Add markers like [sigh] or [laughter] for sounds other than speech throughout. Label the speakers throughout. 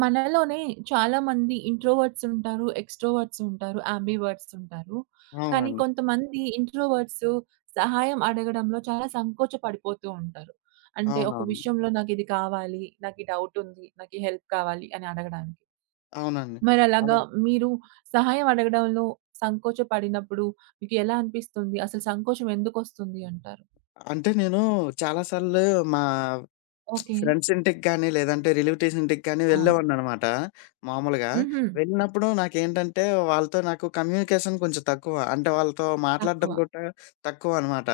Speaker 1: మనలోనే చాలామంది ఇంట్రోవర్ట్స్ ఉంటారు, ఎక్స్‌ట్రోవర్ట్స్ ఉంటారు, యాంబివర్ట్స్ ఉంటారు. కానీ
Speaker 2: అవునండి.
Speaker 1: కొంతమంది ఇంట్రోవర్ట్స్ సహాయం అడగడంలో చాలా సంకోచ పడిపోతూ ఉంటారు. అంటే ఒక
Speaker 2: అవునవును.
Speaker 1: విషయంలో నాకిది కావాలి, నాకీ డౌటుంది, నాకీ హెల్ప్ కావాలి అని అడగడానికి.
Speaker 2: అవునండి. అలా
Speaker 1: మరలాగా మీరు సహాయం అడగడంలో సంకోచ పడినప్పుడు మీకు ఎలా అనిపిస్తుంది? అసలు సంకోచం ఎందుకొస్తుంది అంటారు?
Speaker 2: అంటే నేను చాలా సార్లు మా
Speaker 1: ఓకే.
Speaker 2: ఫ్రెండ్స్ ఇంటికి గాని, లేదంటే రిలేటివ్స్ ఇంటికి గాని
Speaker 1: అవును.
Speaker 2: వెళ్ళేవాడిననమాట మామూలుగా.
Speaker 1: హుహు.
Speaker 2: వెళ్ళినప్పుడు నాకేంటంటే, వాళ్ళతో నాకు కమ్యూనికేషన్ కొంచెం తక్కువ. అంటే వాళ్ళతో మాట్లాడడం
Speaker 1: తక్కువ.
Speaker 2: కూడా తక్కువనమాట.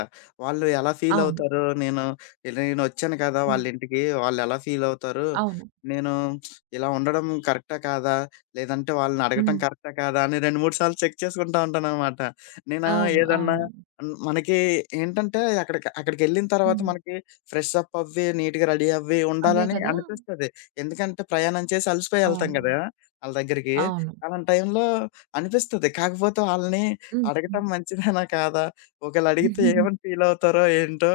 Speaker 2: వాళ్ళు ఎలా
Speaker 1: అవును.
Speaker 2: ఫీలవుతారో, నేనొచ్చాను కదా
Speaker 1: హ్మ్.
Speaker 2: వాళ్ళింటికి, వాళ్ళెలా ఫీలవుతారు?
Speaker 1: అవును.
Speaker 2: నేను ఇలా ఉండడం కరెక్టా కాదా? లేదంటే వాళ్ళనడగటం
Speaker 1: హ్మ్.
Speaker 2: కరెక్టా కాదా? అని 2, 3 సార్లు చెక్ చేసుకుంటా ఉంటాననమాట. నేను
Speaker 1: అవును.
Speaker 2: ఏదన్నా
Speaker 1: అవును.
Speaker 2: మనకి ఏంటంటే అక్కడికెళ్ళిన తర్వాత
Speaker 1: హ్మ్.
Speaker 2: మనకి ఫ్రెష్ అప్ అవ్వి, నీట్‌గా రెడీ అవ్వి
Speaker 1: అదే
Speaker 2: ఉండాలని
Speaker 1: కదా!
Speaker 2: అనిపిస్తది. ఎందుకంటే ప్రయాణం చేసి అలసిపోయి ఎళ్తాం
Speaker 1: అవును.
Speaker 2: గదా! ఆళ్ళ దగ్గరికి.
Speaker 1: అవును.
Speaker 2: అలాంటి టైంలో అనిపిస్తది. కాకపోతే వాళ్ళని
Speaker 1: హ్మ్.
Speaker 2: అడగటం మంచిదేనా కాదా? ఒకవేళ అడిగితే
Speaker 1: హ్మ్.
Speaker 2: ఏమని ఫీల్ అవుతారో ఏంటో!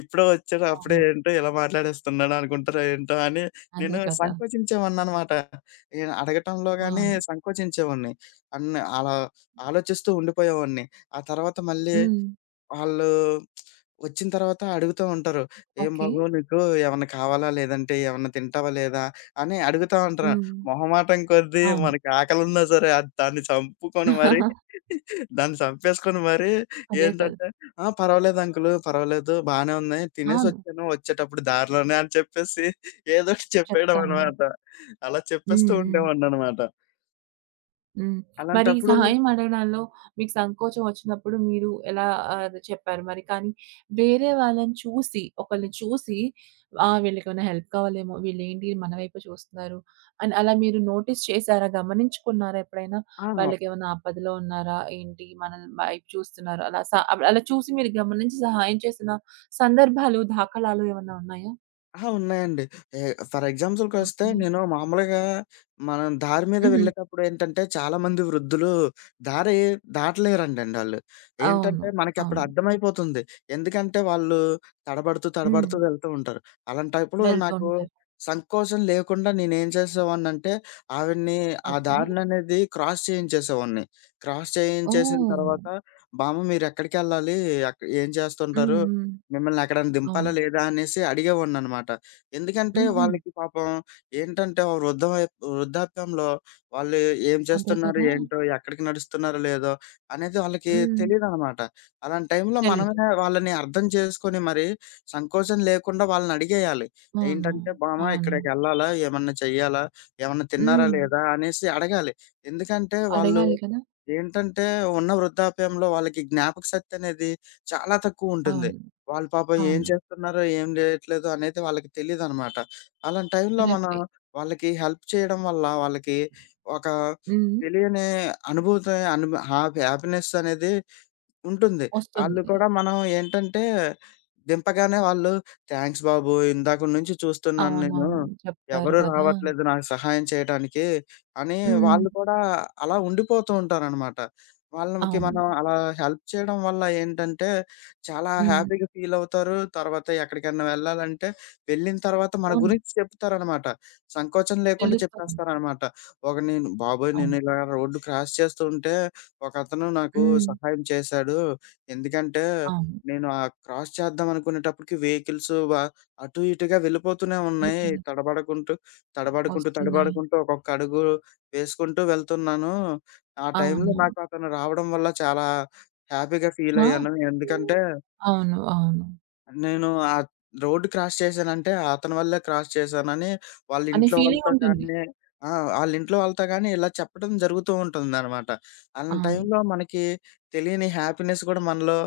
Speaker 2: ఇప్పుడే వచ్చాడు అప్పుడే
Speaker 1: అవును.
Speaker 2: ఏంటో ఇలా మాట్లాడేస్తున్నాడు అనుకుంటారో ఏంటో అని
Speaker 1: అదే
Speaker 2: నేను
Speaker 1: కదా!
Speaker 2: సంకోచించేవాడిననమాట. అడగటంలో గాని
Speaker 1: అవును.
Speaker 2: సంకోచించేవాడిని. అన్ని అలా ఆలోచిస్తూ ఉండిపోయేవాడిని. ఆ తర్వాత మళ్ళీ
Speaker 1: హ్మ్.
Speaker 2: ఆళ్ళు వచ్చిన తర్వాత అడుగుతా ఉంటారు. "ఏం
Speaker 1: ఓకే.
Speaker 2: బాబు నీకు ఏమన్నా కావాలా? లేదంటే ఏమన్నా తింటావా లేదా?" అని అడుగుతా ఉంటారు.
Speaker 1: హ్మ్.
Speaker 2: మొహమాటం కొద్దీ
Speaker 1: అవును.
Speaker 2: మనకి ఆకలున్నా సరే అది దాన్ని చంపుకొని మరి
Speaker 1: [laughs]
Speaker 2: [laughs] దాన్ని చంపేసుకొని మరి
Speaker 1: అదే కదా!
Speaker 2: ఏంటంటే, "ఆ! పర్వాలేదు అంకులు, పర్వాలేదు బానే ఉన్నాయి.
Speaker 1: అవును.
Speaker 2: తినేసొచ్చాను వచ్చేటప్పుడు దారిలోనే" అని చెప్పేసి ఏదో ఒకటి చెప్పేయడం
Speaker 1: చెప్తాము.
Speaker 2: అనమాట. అలా చెప్పేస్తూ
Speaker 1: హ్మ్. హ్మ్.
Speaker 2: ఉండేవాడిననమాట.
Speaker 1: హ్మ్. మరి ఈ
Speaker 2: అలాంటప్పుడు
Speaker 1: సహాయం అడగడంలో మీకు సంకోచం వచ్చినప్పుడు మీరు ఎలా చెప్పారు మరి? కానీ వేరే వాళ్ళని చూసి, ఒకళ్ళని చూసి ఆ! వీళ్ళకేమైనా హెల్ప్ కావాలేమో, వీళ్ళేంటి మన వైపే చూస్తున్నారు అని అలా మీరు నోటీస్ చేసారా? గమనించుకున్నారా ఎప్పుడైనా?
Speaker 2: ఆ!
Speaker 1: వాళ్ళకేమైనా ఆపదలో ఉన్నారా? ఏంటి మనల్ని వైపు చూస్తున్నారు అలా చూసి మీరు గమనించి సహాయం చేసిన సందర్భాలు, దాఖలాలు ఏమన్నా ఉన్నాయా?
Speaker 2: అహా! ఉన్నాయండి. ఏ ఫర్ ఎగ్జాంపుల్‌కొస్తే
Speaker 1: ఓకే.
Speaker 2: నేను మామూలుగా మనం దారి మీద
Speaker 1: హుహు.
Speaker 2: వెళ్ళేటప్పుడు ఏంటంటే చాలామంది వృద్ధులు దారి దాటలేరంటండి ఆళ్ళు. ఏంటంటే
Speaker 1: అవును.
Speaker 2: మనకప్పుడు
Speaker 1: అవును.
Speaker 2: అర్థమైపోతుంది. ఎందుకంటే వాళ్ళు తడబడుతూ,
Speaker 1: హ్మ్.
Speaker 2: తడబడుతూ వెళ్తూ ఉంటారు. అలాంటప్పుడు
Speaker 1: వెళ్తూ
Speaker 2: నాకు
Speaker 1: ఉంటారు.
Speaker 2: సంకోచం లేకుండా నేనేం చేసేవాడినంటే ఆవిడని ఆ
Speaker 1: ఓకే.
Speaker 2: దారిననేది క్రాస్ చేయించేసేవాడిని. క్రాస్ చేయించేసిన
Speaker 1: ఓహ్!
Speaker 2: తర్వాత బామ్మ మీరెక్కడికెళ్ళాలి? ఏం
Speaker 1: హ్మ్.
Speaker 2: చేస్తుంటారు?
Speaker 1: హ్మ్.
Speaker 2: మిమ్మల్ని ఎక్కడైనా దింపాలా
Speaker 1: అవును.
Speaker 2: లేదా అనేసి అడిగేవాడిననమాట. ఎందుకంటే
Speaker 1: హుహు.
Speaker 2: వాళ్ళకి పాపం ఏంటంటే ఓ వృద్ధాప్యంలో వాళ్ళు ఏం
Speaker 1: అదే
Speaker 2: చేస్తున్నారు?
Speaker 1: కదా!
Speaker 2: ఏంటో? ఎక్కడికి నడుస్తున్నారో? లేదో? అనేది వాళ్ళకి
Speaker 1: హ్మ్.
Speaker 2: తెలీదనమాట. అలాంటి టైంలో
Speaker 1: తెలీదు.
Speaker 2: మనమే వాళ్ళని అర్థం చేసుకొని మరి సంకోచం లేకుండా వాళ్ళని అడిగేయాలి.
Speaker 1: అవును.
Speaker 2: ఏంటంటే, "మామ
Speaker 1: అవును.
Speaker 2: ఇక్కడికెళ్ళాలా? ఏమన్నా చెయ్యాలా? ఏమన్నా తిన్నారా?
Speaker 1: హ్మ్.
Speaker 2: లేదా?" అనేసి అడగాలి. ఎందుకంటే వాళ్ళు
Speaker 1: అడగాలి కదా!
Speaker 2: ఏంటంటే ఉన్న వృద్ధాప్యంలో వాళ్ళకి జ్ఞాపకశక్తి అనేది చాలా తక్కువుంటుంది.
Speaker 1: అవును.
Speaker 2: వాళ్ళు పాపం ఏం
Speaker 1: అవును.
Speaker 2: చేస్తున్నారో, ఏం చేయట్లేదో అనేది వాళ్ళకి తెలీదనమాట. అలాంటి టైంలో మనం
Speaker 1: కరెక్టే.
Speaker 2: వాళ్ళకి హెల్ప్ చేయడం వల్ల వాళ్ళకి ఒక
Speaker 1: హ్మ్.
Speaker 2: తెలియని అనుభూతి అనుభ హ్యాపీ హ్యాపీనెస్ అనేది ఉంటుంది. ఆళ్ళు
Speaker 1: వస్తుంది.
Speaker 2: కూడా మనం ఏంటంటే, దింపగానే వాళ్ళు థాంక్స్ బాబు ఇందాకటి నుంచి చూస్తున్నాను నేను.
Speaker 1: అవునవును. చెప్తారు
Speaker 2: ఎవరు
Speaker 1: కదా!
Speaker 2: రావట్లేదు నాకు సహాయం చేయటానికి అని
Speaker 1: హ్మ్.
Speaker 2: వాళ్ళు కూడా అలా ఉండిపోతూ ఉంటారనమాట. వాళ్ళకి
Speaker 1: అవును.
Speaker 2: మనం అలా హెల్ప్ చేయడం వల్ల ఏంటంటే, చాలా
Speaker 1: హ్మ్.
Speaker 2: హ్యాపీగా ఫీల్ అవుతారు. తర్వాత ఎక్కడికన్నా వెళ్ళాలంటే వెళ్ళిన తర్వాత మన
Speaker 1: అవును.
Speaker 2: గురించి చెప్తారనమాట. సంకోచం లేకుండా
Speaker 1: తెలుస్తుంది.
Speaker 2: చెప్పేస్తారనమాట. నేను బాబోయ్! నేను
Speaker 1: అవును.
Speaker 2: ఇలా రోడ్డు క్రాస్ చేస్తూ ఉంటే ఒకతను నాకు
Speaker 1: హ్మ్.
Speaker 2: సహాయం చేశాడు. ఎందుకంటే,
Speaker 1: అవును.
Speaker 2: నేను ఆ క్రాస్ చేద్దాం అనుకునేటప్పటికి వెహికల్స్ అటు ఇటుగా వెళ్ళిపోతూనే
Speaker 1: అదే
Speaker 2: ఉన్నాయి.
Speaker 1: కదా!
Speaker 2: తడబడుకుంటూ,
Speaker 1: వస్తున్నాయి.
Speaker 2: తడబడుకుంటూ ఒక్కొక్క అడుగు వేసుకుంటూ వెళ్తున్నాను. ఆ టైంలో
Speaker 1: అవును.
Speaker 2: నాకు అతను రావడం వల్ల చాలా హ్యాపీగా ఫీల్ అయ్యాను.
Speaker 1: ఆ!
Speaker 2: ఎందుకంటే
Speaker 1: అవును. అవును.
Speaker 2: నేను రోడ్ క్రాస్ చేశానంటే అతని వల్లే క్రాస్ చేశానని వాళ్ళ
Speaker 1: అనే
Speaker 2: ఇంట్లో వాళ్ళతో
Speaker 1: ఫీలింగుంటుంది.
Speaker 2: కానీ ఆ! ఆళ్ళ ఇంట్లో వాళ్ళతో గాని ఇలా చెప్పడం జరుగుతూ ఉంటుందనమాట. అలాంటి
Speaker 1: అవును.
Speaker 2: టైంలో మనకి తెలియని హ్యాపీనెస్ కూడా మనలో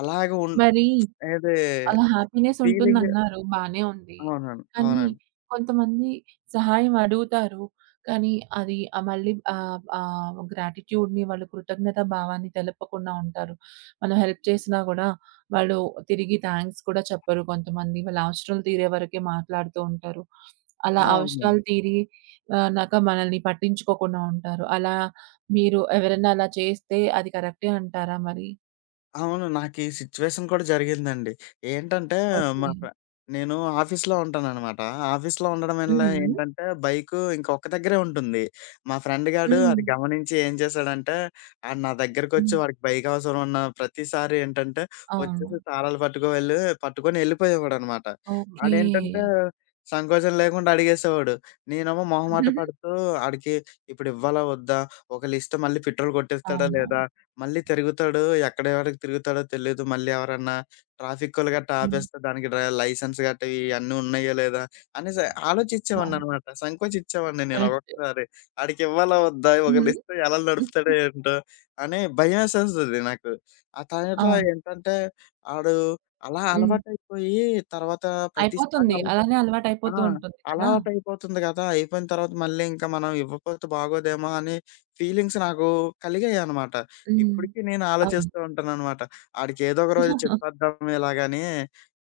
Speaker 2: అలాగే ఉన్
Speaker 1: మరి
Speaker 2: ఏది
Speaker 1: అలా హ్యాపీనెస్
Speaker 2: ఫీలింగ్
Speaker 1: ఉంటుందన్నారు. బానే ఉంది.
Speaker 2: అవునండి.
Speaker 1: కానీ
Speaker 2: అవునండి.
Speaker 1: కొంతమంది సహాయం అడుగుతారు. కానీ అది ఆహ్, మళ్ళీ ఆహ్, ఆహ్, గ్రాటిట్యూడ్‌ని వాళ్ళు కృతజ్ఞత భావాన్ని తెలపకుండా ఉంటారు. మనం హెల్ప్ చేసినా గూడా వాళ్ళు తిరిగి థాంక్స్ కూడా చెప్పరు కొంతమంది. వాళ్ళ అవసరాలు తీరే వరకే మాట్లాడుతూ ఉంటారు.
Speaker 2: ఆ!
Speaker 1: అలా
Speaker 2: అవునండి.
Speaker 1: అవసరాలు తీరి ఆహ్, నాక మనల్ని పట్టించుకోకుండా ఉంటారు. అలా మీరు ఎవరైనా అలా చేస్తే అది కరెక్టే అంటారా మరి?
Speaker 2: అవును. నాకీ సిచ్యువేషన్ కూడా జరిగిందండి. ఏంటంటే, మా
Speaker 1: ఓకే.
Speaker 2: ఫ్రె నేను ఆఫీస్‌లో ఉంటాననమాట. ఆఫీస్‌లో ఉండడం వల్ల
Speaker 1: హుహు.
Speaker 2: ఏంటంటే, బైకు ఇంక ఒక్క దగ్గరే ఉంటుంది. మా ఫ్రెండ్ గాడు
Speaker 1: హ్మ్.
Speaker 2: అది గమనించి ఏం చేశాడంటే, ఆడు నా దగ్గరకొచ్చి
Speaker 1: హ్మ్.
Speaker 2: వాడికి బైక్ అవసరం ఉన్న ప్రతిసారి ఏంటంటే,
Speaker 1: అవును.
Speaker 2: వచ్చేసి
Speaker 1: హ్మ్.
Speaker 2: తాళాలు పట్టుకో వెళ్లి పట్టుకొని ఎళ్ళిపోయేవాడనమాట.
Speaker 1: ఓకే.
Speaker 2: ఆడేంటంటే, సంకోచం లేకుండా అడిగేసేవాడు. నేనేమో మొహమాట
Speaker 1: హుహు.
Speaker 2: పడుతూ ఆడికి ఇప్పుడివ్వాలా వద్దా? ఒకలిస్తే మళ్ళీ పెట్రోల్ కొట్టేస్తాడా లేదా?
Speaker 1: అవునవును.
Speaker 2: మళ్ళీ తిరుగుతాడు. ఎక్కడెవరికి తిరుగుతాడో తెలీదు. మళ్ళీ ఎవరన్నా ట్రాఫిక్కోళ్ళు గట్ట
Speaker 1: హ్మ్.
Speaker 2: ఆపేస్తే దానికి లైసెన్స్ గట్ట ఇయన్నీ ఉన్నాయో లేదా అనేసి
Speaker 1: అవును.
Speaker 2: ఆలోచిచ్చేవాడిననమాట. సంకోచిచ్చేవాడిని నేను
Speaker 1: కరెక్ట్.
Speaker 2: ఒక్కొక్కసారి. ఆడికివ్వాలా వద్దా?
Speaker 1: హ్మ్.
Speaker 2: ఒకళ్ళిస్తే ఎలా నడుపుతాడో ఏంటో అని భయమేసేస్తది నాకు. ఆ తర్వాత
Speaker 1: అవును.
Speaker 2: ఏంటంటే ఆడు అలా
Speaker 1: హ్మ్.
Speaker 2: అలవాటయిపోయి తర్వాత ప్రతిసారి
Speaker 1: అయిపోతుంది.
Speaker 2: అలాగే.
Speaker 1: అలానే
Speaker 2: ఆ!
Speaker 1: అలవాటయిపోతూ ఉంటుంది కదా!
Speaker 2: అలవాటు అయిపోతుంది గదా! అయిపోయిన తర్వాత మళ్ళీ ఇంకా మనం ఇవ్వకపోతే బాగోదేమో అని ఫీలింగ్స్ నాకు కలిగాయనమాట.
Speaker 1: హ్మ్.
Speaker 2: ఇప్పటికి నేను
Speaker 1: అవును.
Speaker 2: ఆలోచిస్తూ ఉంటాననమాట. ఆడికేదో ఒక రోజు చెప్పేద్దాం ఇలాగని,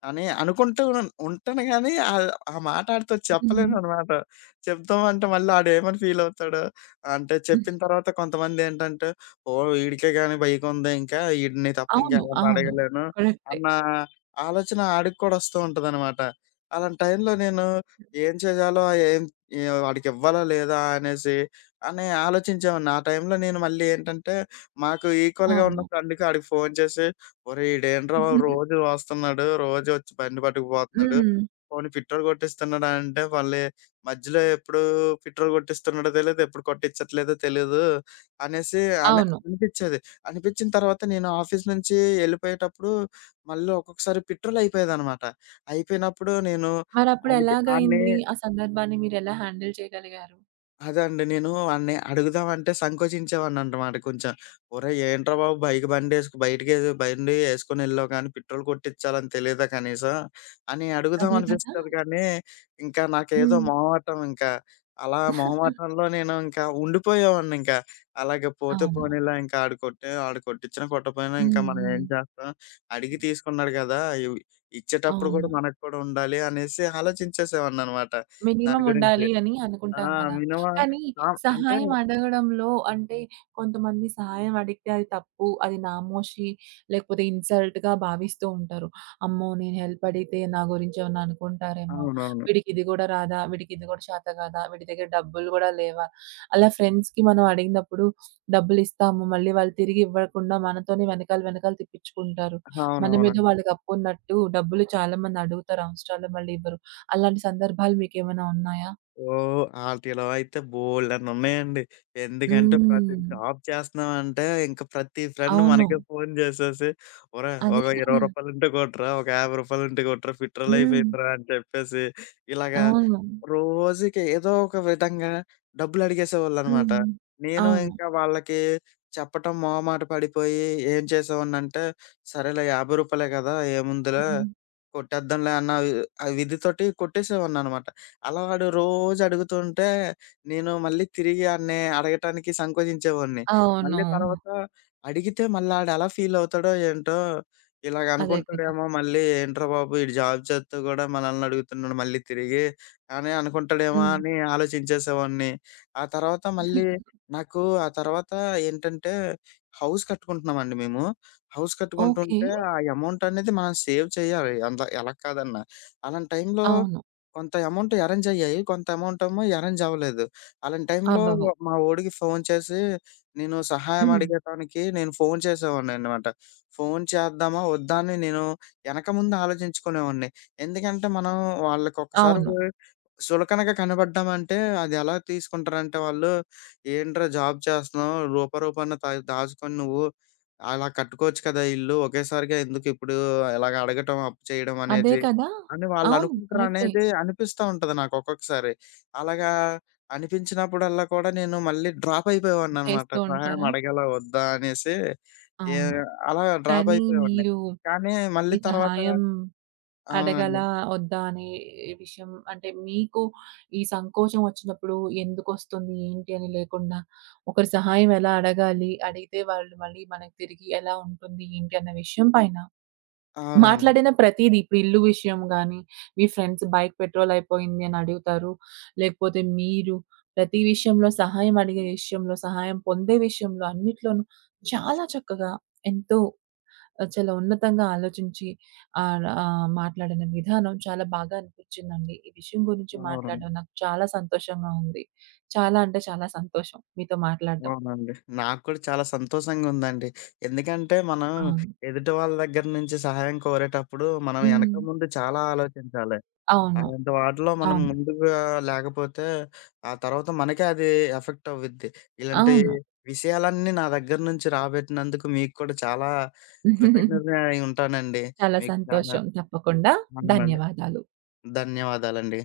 Speaker 2: అని అనుకుంటూ ఉంటాను గానీ ఆ మాట ఆడితో
Speaker 1: హ్మ్.
Speaker 2: చెప్పలేననమాట. చెప్దామంటే మళ్ళీ ఆడేమని ఫీలవుతాడో, అంటే చెప్పిన తర్వాత కొంతమందేంటంటే, ఓహ్! ఈడికే గాని బైకుంది ఇంకా ఈడిని తప్ప
Speaker 1: అవును.
Speaker 2: ఇంకెవరిని
Speaker 1: అవును.
Speaker 2: అడగలేను
Speaker 1: కరెక్టే.
Speaker 2: అన్న ఆలోచన ఆడికి కూడా వస్తూ ఉంటదనమాట. అలాంటి టైంలో నేను ఏం చేయాలో, ఏం ఏం వాడికివ్వాలా లేదా అనేసి అని ఆలోచించేవాడిని. ఆ టైంలో నేను మళ్ళీ ఏంటంటే, మాకు ఈక్వల్‌గా ఉన్న
Speaker 1: అవును.
Speaker 2: ఫ్రెండ్‌కి ఆడికి ఫోను చేసి, "ఒరేయ్! ఈడేంట్రా
Speaker 1: [laughs]
Speaker 2: రోజు వస్తున్నాడు, రోజు వచ్చి బండి పట్టుకుపోతున్నాడు.
Speaker 1: హ్మ్.
Speaker 2: పోనీ పెట్రోల్ కొట్టిస్తున్నాడా" అంటే, మళ్ళీ మధ్యలో ఎప్పుడు పెట్రోల్ కొట్టిస్తున్నాడో తెలీదు, ఎప్పుడు కొట్టిచ్చట్లేదో తెలీదు అనేసి అని
Speaker 1: అవును.
Speaker 2: అనిపిచ్చేది. అనిపిచ్చిన తర్వాత నేను ఆఫీస్ నుంచి ఎళ్ళిపోయేటప్పుడు మళ్ళీ ఒక్కొక్కసారి పెట్రోల్ అయిపోయేదనమాట. అయిపోయినప్పుడు నేను
Speaker 1: మరప్పుడు
Speaker 2: ఆడికి ఆడ్ని
Speaker 1: ఎలాగయింది? ఆ సందర్భాన్ని మీరెలా హ్యాండిల్ చేయగలిగారు?
Speaker 2: అదే అండి. నేను వాడిని అడుగుదామంటే సంకోచించేవాడిననమాట కొంచెం. ఒరేయ్! ఏంట్రా బాబు బైక్ బయటికేదో బండి యేసుకొనెళ్ళావు కానీ పెట్రోల్ కొట్టిచ్చాలని తెలీదా కనీసం? అని
Speaker 1: అదే కదా!
Speaker 2: అడుగుదామనిపిస్తది కానీ, ఇంకా నాకేదో
Speaker 1: హ్మ్.
Speaker 2: మొహమాటం ఇంకా. అలా మొహమాటంలో నేను ఇంకా ఉండిపోయేవాడినింకా. అలాగే పోతే
Speaker 1: అవును.
Speaker 2: పోనీలే ఇంకా ఆడు కొట్టిచ్చినా, కొట్టకపోయినా ఇంకా
Speaker 1: హ్మ్.
Speaker 2: మనం ఏం
Speaker 1: హ్మ్.
Speaker 2: చేస్తాం? అడిగి తీసుకున్నాడు గదా! ఇవ్ ఇచ్చేటప్పుడు కూడా
Speaker 1: అవును.
Speaker 2: మనకు కూడా ఉండాలి అనేసి ఆలోచించేసేవాడిననమాట దాని
Speaker 1: మినిమమ్
Speaker 2: గురించి.
Speaker 1: ఉండాలి అని
Speaker 2: ఆ!
Speaker 1: అనుకుంటాం కదా!
Speaker 2: మినిమం.
Speaker 1: కానీ
Speaker 2: ఆ! అంటే
Speaker 1: సహాయం అడగడంలో అంటే కొంతమంది సహాయం అడిగితే అది తప్పు, అది నామోషి, లేకపోతే ఇన్సల్ట్‌గా భావిస్తూ ఉంటారు. అమ్మో! నేను హెల్ప్ అడిగితే నా గురించి ఏమన్నా అనుకుంటారేమో!
Speaker 2: అవునవును.
Speaker 1: వీడికి ఇది గూడా రాదా? వీడికి ఇది గూడా చేత కాదా? వీడి దగ్గర డబ్బులు గూడా లేవా? అలా ఫ్రెండ్స్‌కి మనం అడిగినప్పుడు డబ్బులిస్తాము. మళ్ళీ వాళ్ళు తిరిగి ఇవ్వకుండా మనతోనే వెనకాల వెనకాల తిప్పించుకుంటారు.
Speaker 2: అవునవును.
Speaker 1: మనమేదో వాళ్ళకి అప్పున్నట్టు డబ్బులు చాలామంది అడుగుతారు అవసరాల్లో మళ్ళీ ఇవ్వరు. అలాంటి సందర్భాలు మీకేమైనా ఉన్నాయా?
Speaker 2: ఓహ్! ఆటిలో అయితే బోలెడన్నున్నాయండి. ఎందుకంటే ప్రతి
Speaker 1: హ్మ్.
Speaker 2: జాబ్ చేస్తున్నామంటే ఇంక ప్రతి ఫ్రెండ్
Speaker 1: అవును.
Speaker 2: మనకే ఫోను చేసేసి ఒరేయ్! ఒక
Speaker 1: అదే
Speaker 2: రూ.
Speaker 1: కదా!
Speaker 2: 20 కొట్రా, ఒక రూ. 50 కొట్రా పెట్రోల్
Speaker 1: హ్మ్.
Speaker 2: అయిపోయిందిరా అని చెప్పేసి ఇలాగా
Speaker 1: అవును.
Speaker 2: రోజుకి ఏదో ఒక విధంగా డబ్బులడిగేసేవాళ్ళనమాట.
Speaker 1: హ్మ్.
Speaker 2: నేను
Speaker 1: అవును.
Speaker 2: ఇంకా వాళ్ళకి చెప్పటం మొహమాట పడిపోయి ఏం చేసేవాడినంటే సరేలే రూ. 50 కదా ఏముందిలే
Speaker 1: హ్మ్.
Speaker 2: కొట్టేద్దాంలే అన్న ఆ విధితోటి కొట్టేసేవాడిననమాట. అలా వాడు రోజు అడుగుతుంటే, నేను మళ్ళీ తిరిగి ఆడిని అడగటానికి సంకోచించేవాడిని.
Speaker 1: అవును.
Speaker 2: మళ్ళీ తర్వాత అడిగితే మళ్ళా ఆడెలా ఫీలవుతాడో ఏంటో! ఇలాగ
Speaker 1: అదే కదా!
Speaker 2: అనుకుంటాడేమో మళ్ళీ ఏంట్రా బాబు! ఈడు జాబ్ చేత్తో గూడా మనల్ని అడుగుతున్నాడు మళ్ళీ తిరిగి అని అనుకుంటాడేమో
Speaker 1: హ్మ్.
Speaker 2: అని ఆలోచించేసేవాడిని. ఆ తర్వాత మళ్ళీ నాకు ఆ తర్వాత ఏంటంటే, హౌస్ కట్టుకుంటున్నామండి మేము. House
Speaker 1: okay.
Speaker 2: కట్టుకుంటుంటే, ఆ అమౌంటనేది మనం సేవ్ చేయాలి. అంత ఎలా కాదన్నా. అలాంటి టైంలో
Speaker 1: అవును.
Speaker 2: కొంత అమౌంట్ అరేంజ్ అయ్యాయి. కొంత అమౌంట్ ఏమో అరేంజ్ అవ్వలేదు. అలాంటి టైంలో
Speaker 1: అవ్వవు.
Speaker 2: మా వోడికి ఫోన్ చేసి నేను సహాయం
Speaker 1: హ్మ్.
Speaker 2: అడిగటానికి నేను ఫోన్ చేసేవాడినన్నమాట. ఫోన్ చేద్దామా? వద్దా? అని నేను ఎనక ముందు ఆలోచించుకునేవాడిని. ఎందుకంటే మనం వాళ్ళకొకసారి
Speaker 1: అవును.
Speaker 2: చులకనగా కనపడ్డామంటే అది ఎలా తీసుకుంటారంటే వాళ్ళు "ఏంట్రా జాబ్ చేస్తున్నావు? రూపాన తా దాచుకొని నువ్వు అలా కట్టుకోవచ్చు కదా! ఇల్లు. ఒకేసారిగా ఎందుకిప్పుడు ఇలాగ అడగటం, అప్పు చేయడం
Speaker 1: అదే
Speaker 2: అనేది"
Speaker 1: కదా!
Speaker 2: అని
Speaker 1: అవును. కరెక్టే.
Speaker 2: వాళ్ళనుకుంటారనేది అనిపిస్తా ఉంటది నాకు ఒక్కొక్కసారి. అలాగా అనిపించినప్పుడల్లా కూడా నేను మళ్ళీ డ్రాప్ అయిపోయేవాడిననమాట.
Speaker 1: చేస్తూ
Speaker 2: సహాయం
Speaker 1: ఉంటారా?
Speaker 2: అడగాలా? వద్దా? అనేసి ఏ
Speaker 1: అవును.
Speaker 2: అలా డ్రాప్
Speaker 1: కానీ
Speaker 2: అయిపోయేవాడిని.
Speaker 1: మీరు
Speaker 2: కానీ మళ్ళీ
Speaker 1: ఈ
Speaker 2: తర్వాత
Speaker 1: సహాయం
Speaker 2: అవునండి.
Speaker 1: అడగాలా? వద్దా? అనే విషయం అంటే మీకు ఈ సంకోచం వచ్చినప్పుడు ఎందుకొస్తుంది? ఏంటి? అని లేకుండా ఒకరి సహాయం ఎలా అడగాలి? అడిగితే వాళ్ళు మళ్ళీ మనకు తిరిగి ఎలా ఉంటుంది? ఏంటి? అన్న విషయం పైన
Speaker 2: అవునండి.
Speaker 1: మాట్లాడిన ప్రతీది ఇప్పుడు ఇల్లు విషయం గాని, మీ ఫ్రెండ్స్ బైక్ పెట్రోల్ అయిపోయింది అని అడుగుతారు. లేకపోతే మీరు ప్రతి విషయంలో సహాయం అడిగే విషయంలో, సహాయం పొందే విషయంలో అన్నిట్లోనూ చాలా చక్కగా ఎంతో చాలా ఉన్నతంగా ఆలోచించి ఆహ్, ఆహ్, మాట్లాడిన విధానం చాలా బాగా అనిపించిందండి. ఈ విషయం గురించి
Speaker 2: అవును.
Speaker 1: మాట్లాడడం నాకు చాలా సంతోషంగా ఉంది. చాలా అంటే చాలా సంతోషం మీతో మాట్లాడడం.
Speaker 2: అవునండి. నాకు కూడా చాలా సంతోషంగా ఉందండి. ఎందుకంటే మనం
Speaker 1: అవును.
Speaker 2: ఎదుటి వాళ్ళ దగ్గర నుంచి సహాయం కోరేటప్పుడు మనం ఎనక
Speaker 1: హ్మ్.
Speaker 2: ముందు చాలా ఆలోచించాలి.
Speaker 1: అవును.
Speaker 2: అలాంటి వాటిలో మనం
Speaker 1: అవును.
Speaker 2: ముందుగా లేకపోతే, ఆ తర్వాత మనకే అది ఎఫెక్ట్ అవ్విద్ది. ఇలాంటి
Speaker 1: అవును.
Speaker 2: విషయాలన్నీ నా దగ్గర నుంచి రాబెట్టినందుకు మీకు కూడా చాలా కృతజ్ఞతని
Speaker 1: [laughs]
Speaker 2: అయి ఉంటానండి.
Speaker 1: చాలా
Speaker 2: మీకు చాలా
Speaker 1: సంతోషం. తప్పకుండా.
Speaker 2: అవునండి.
Speaker 1: ధన్యవాదాలు.
Speaker 2: ధన్యవాదాలండి.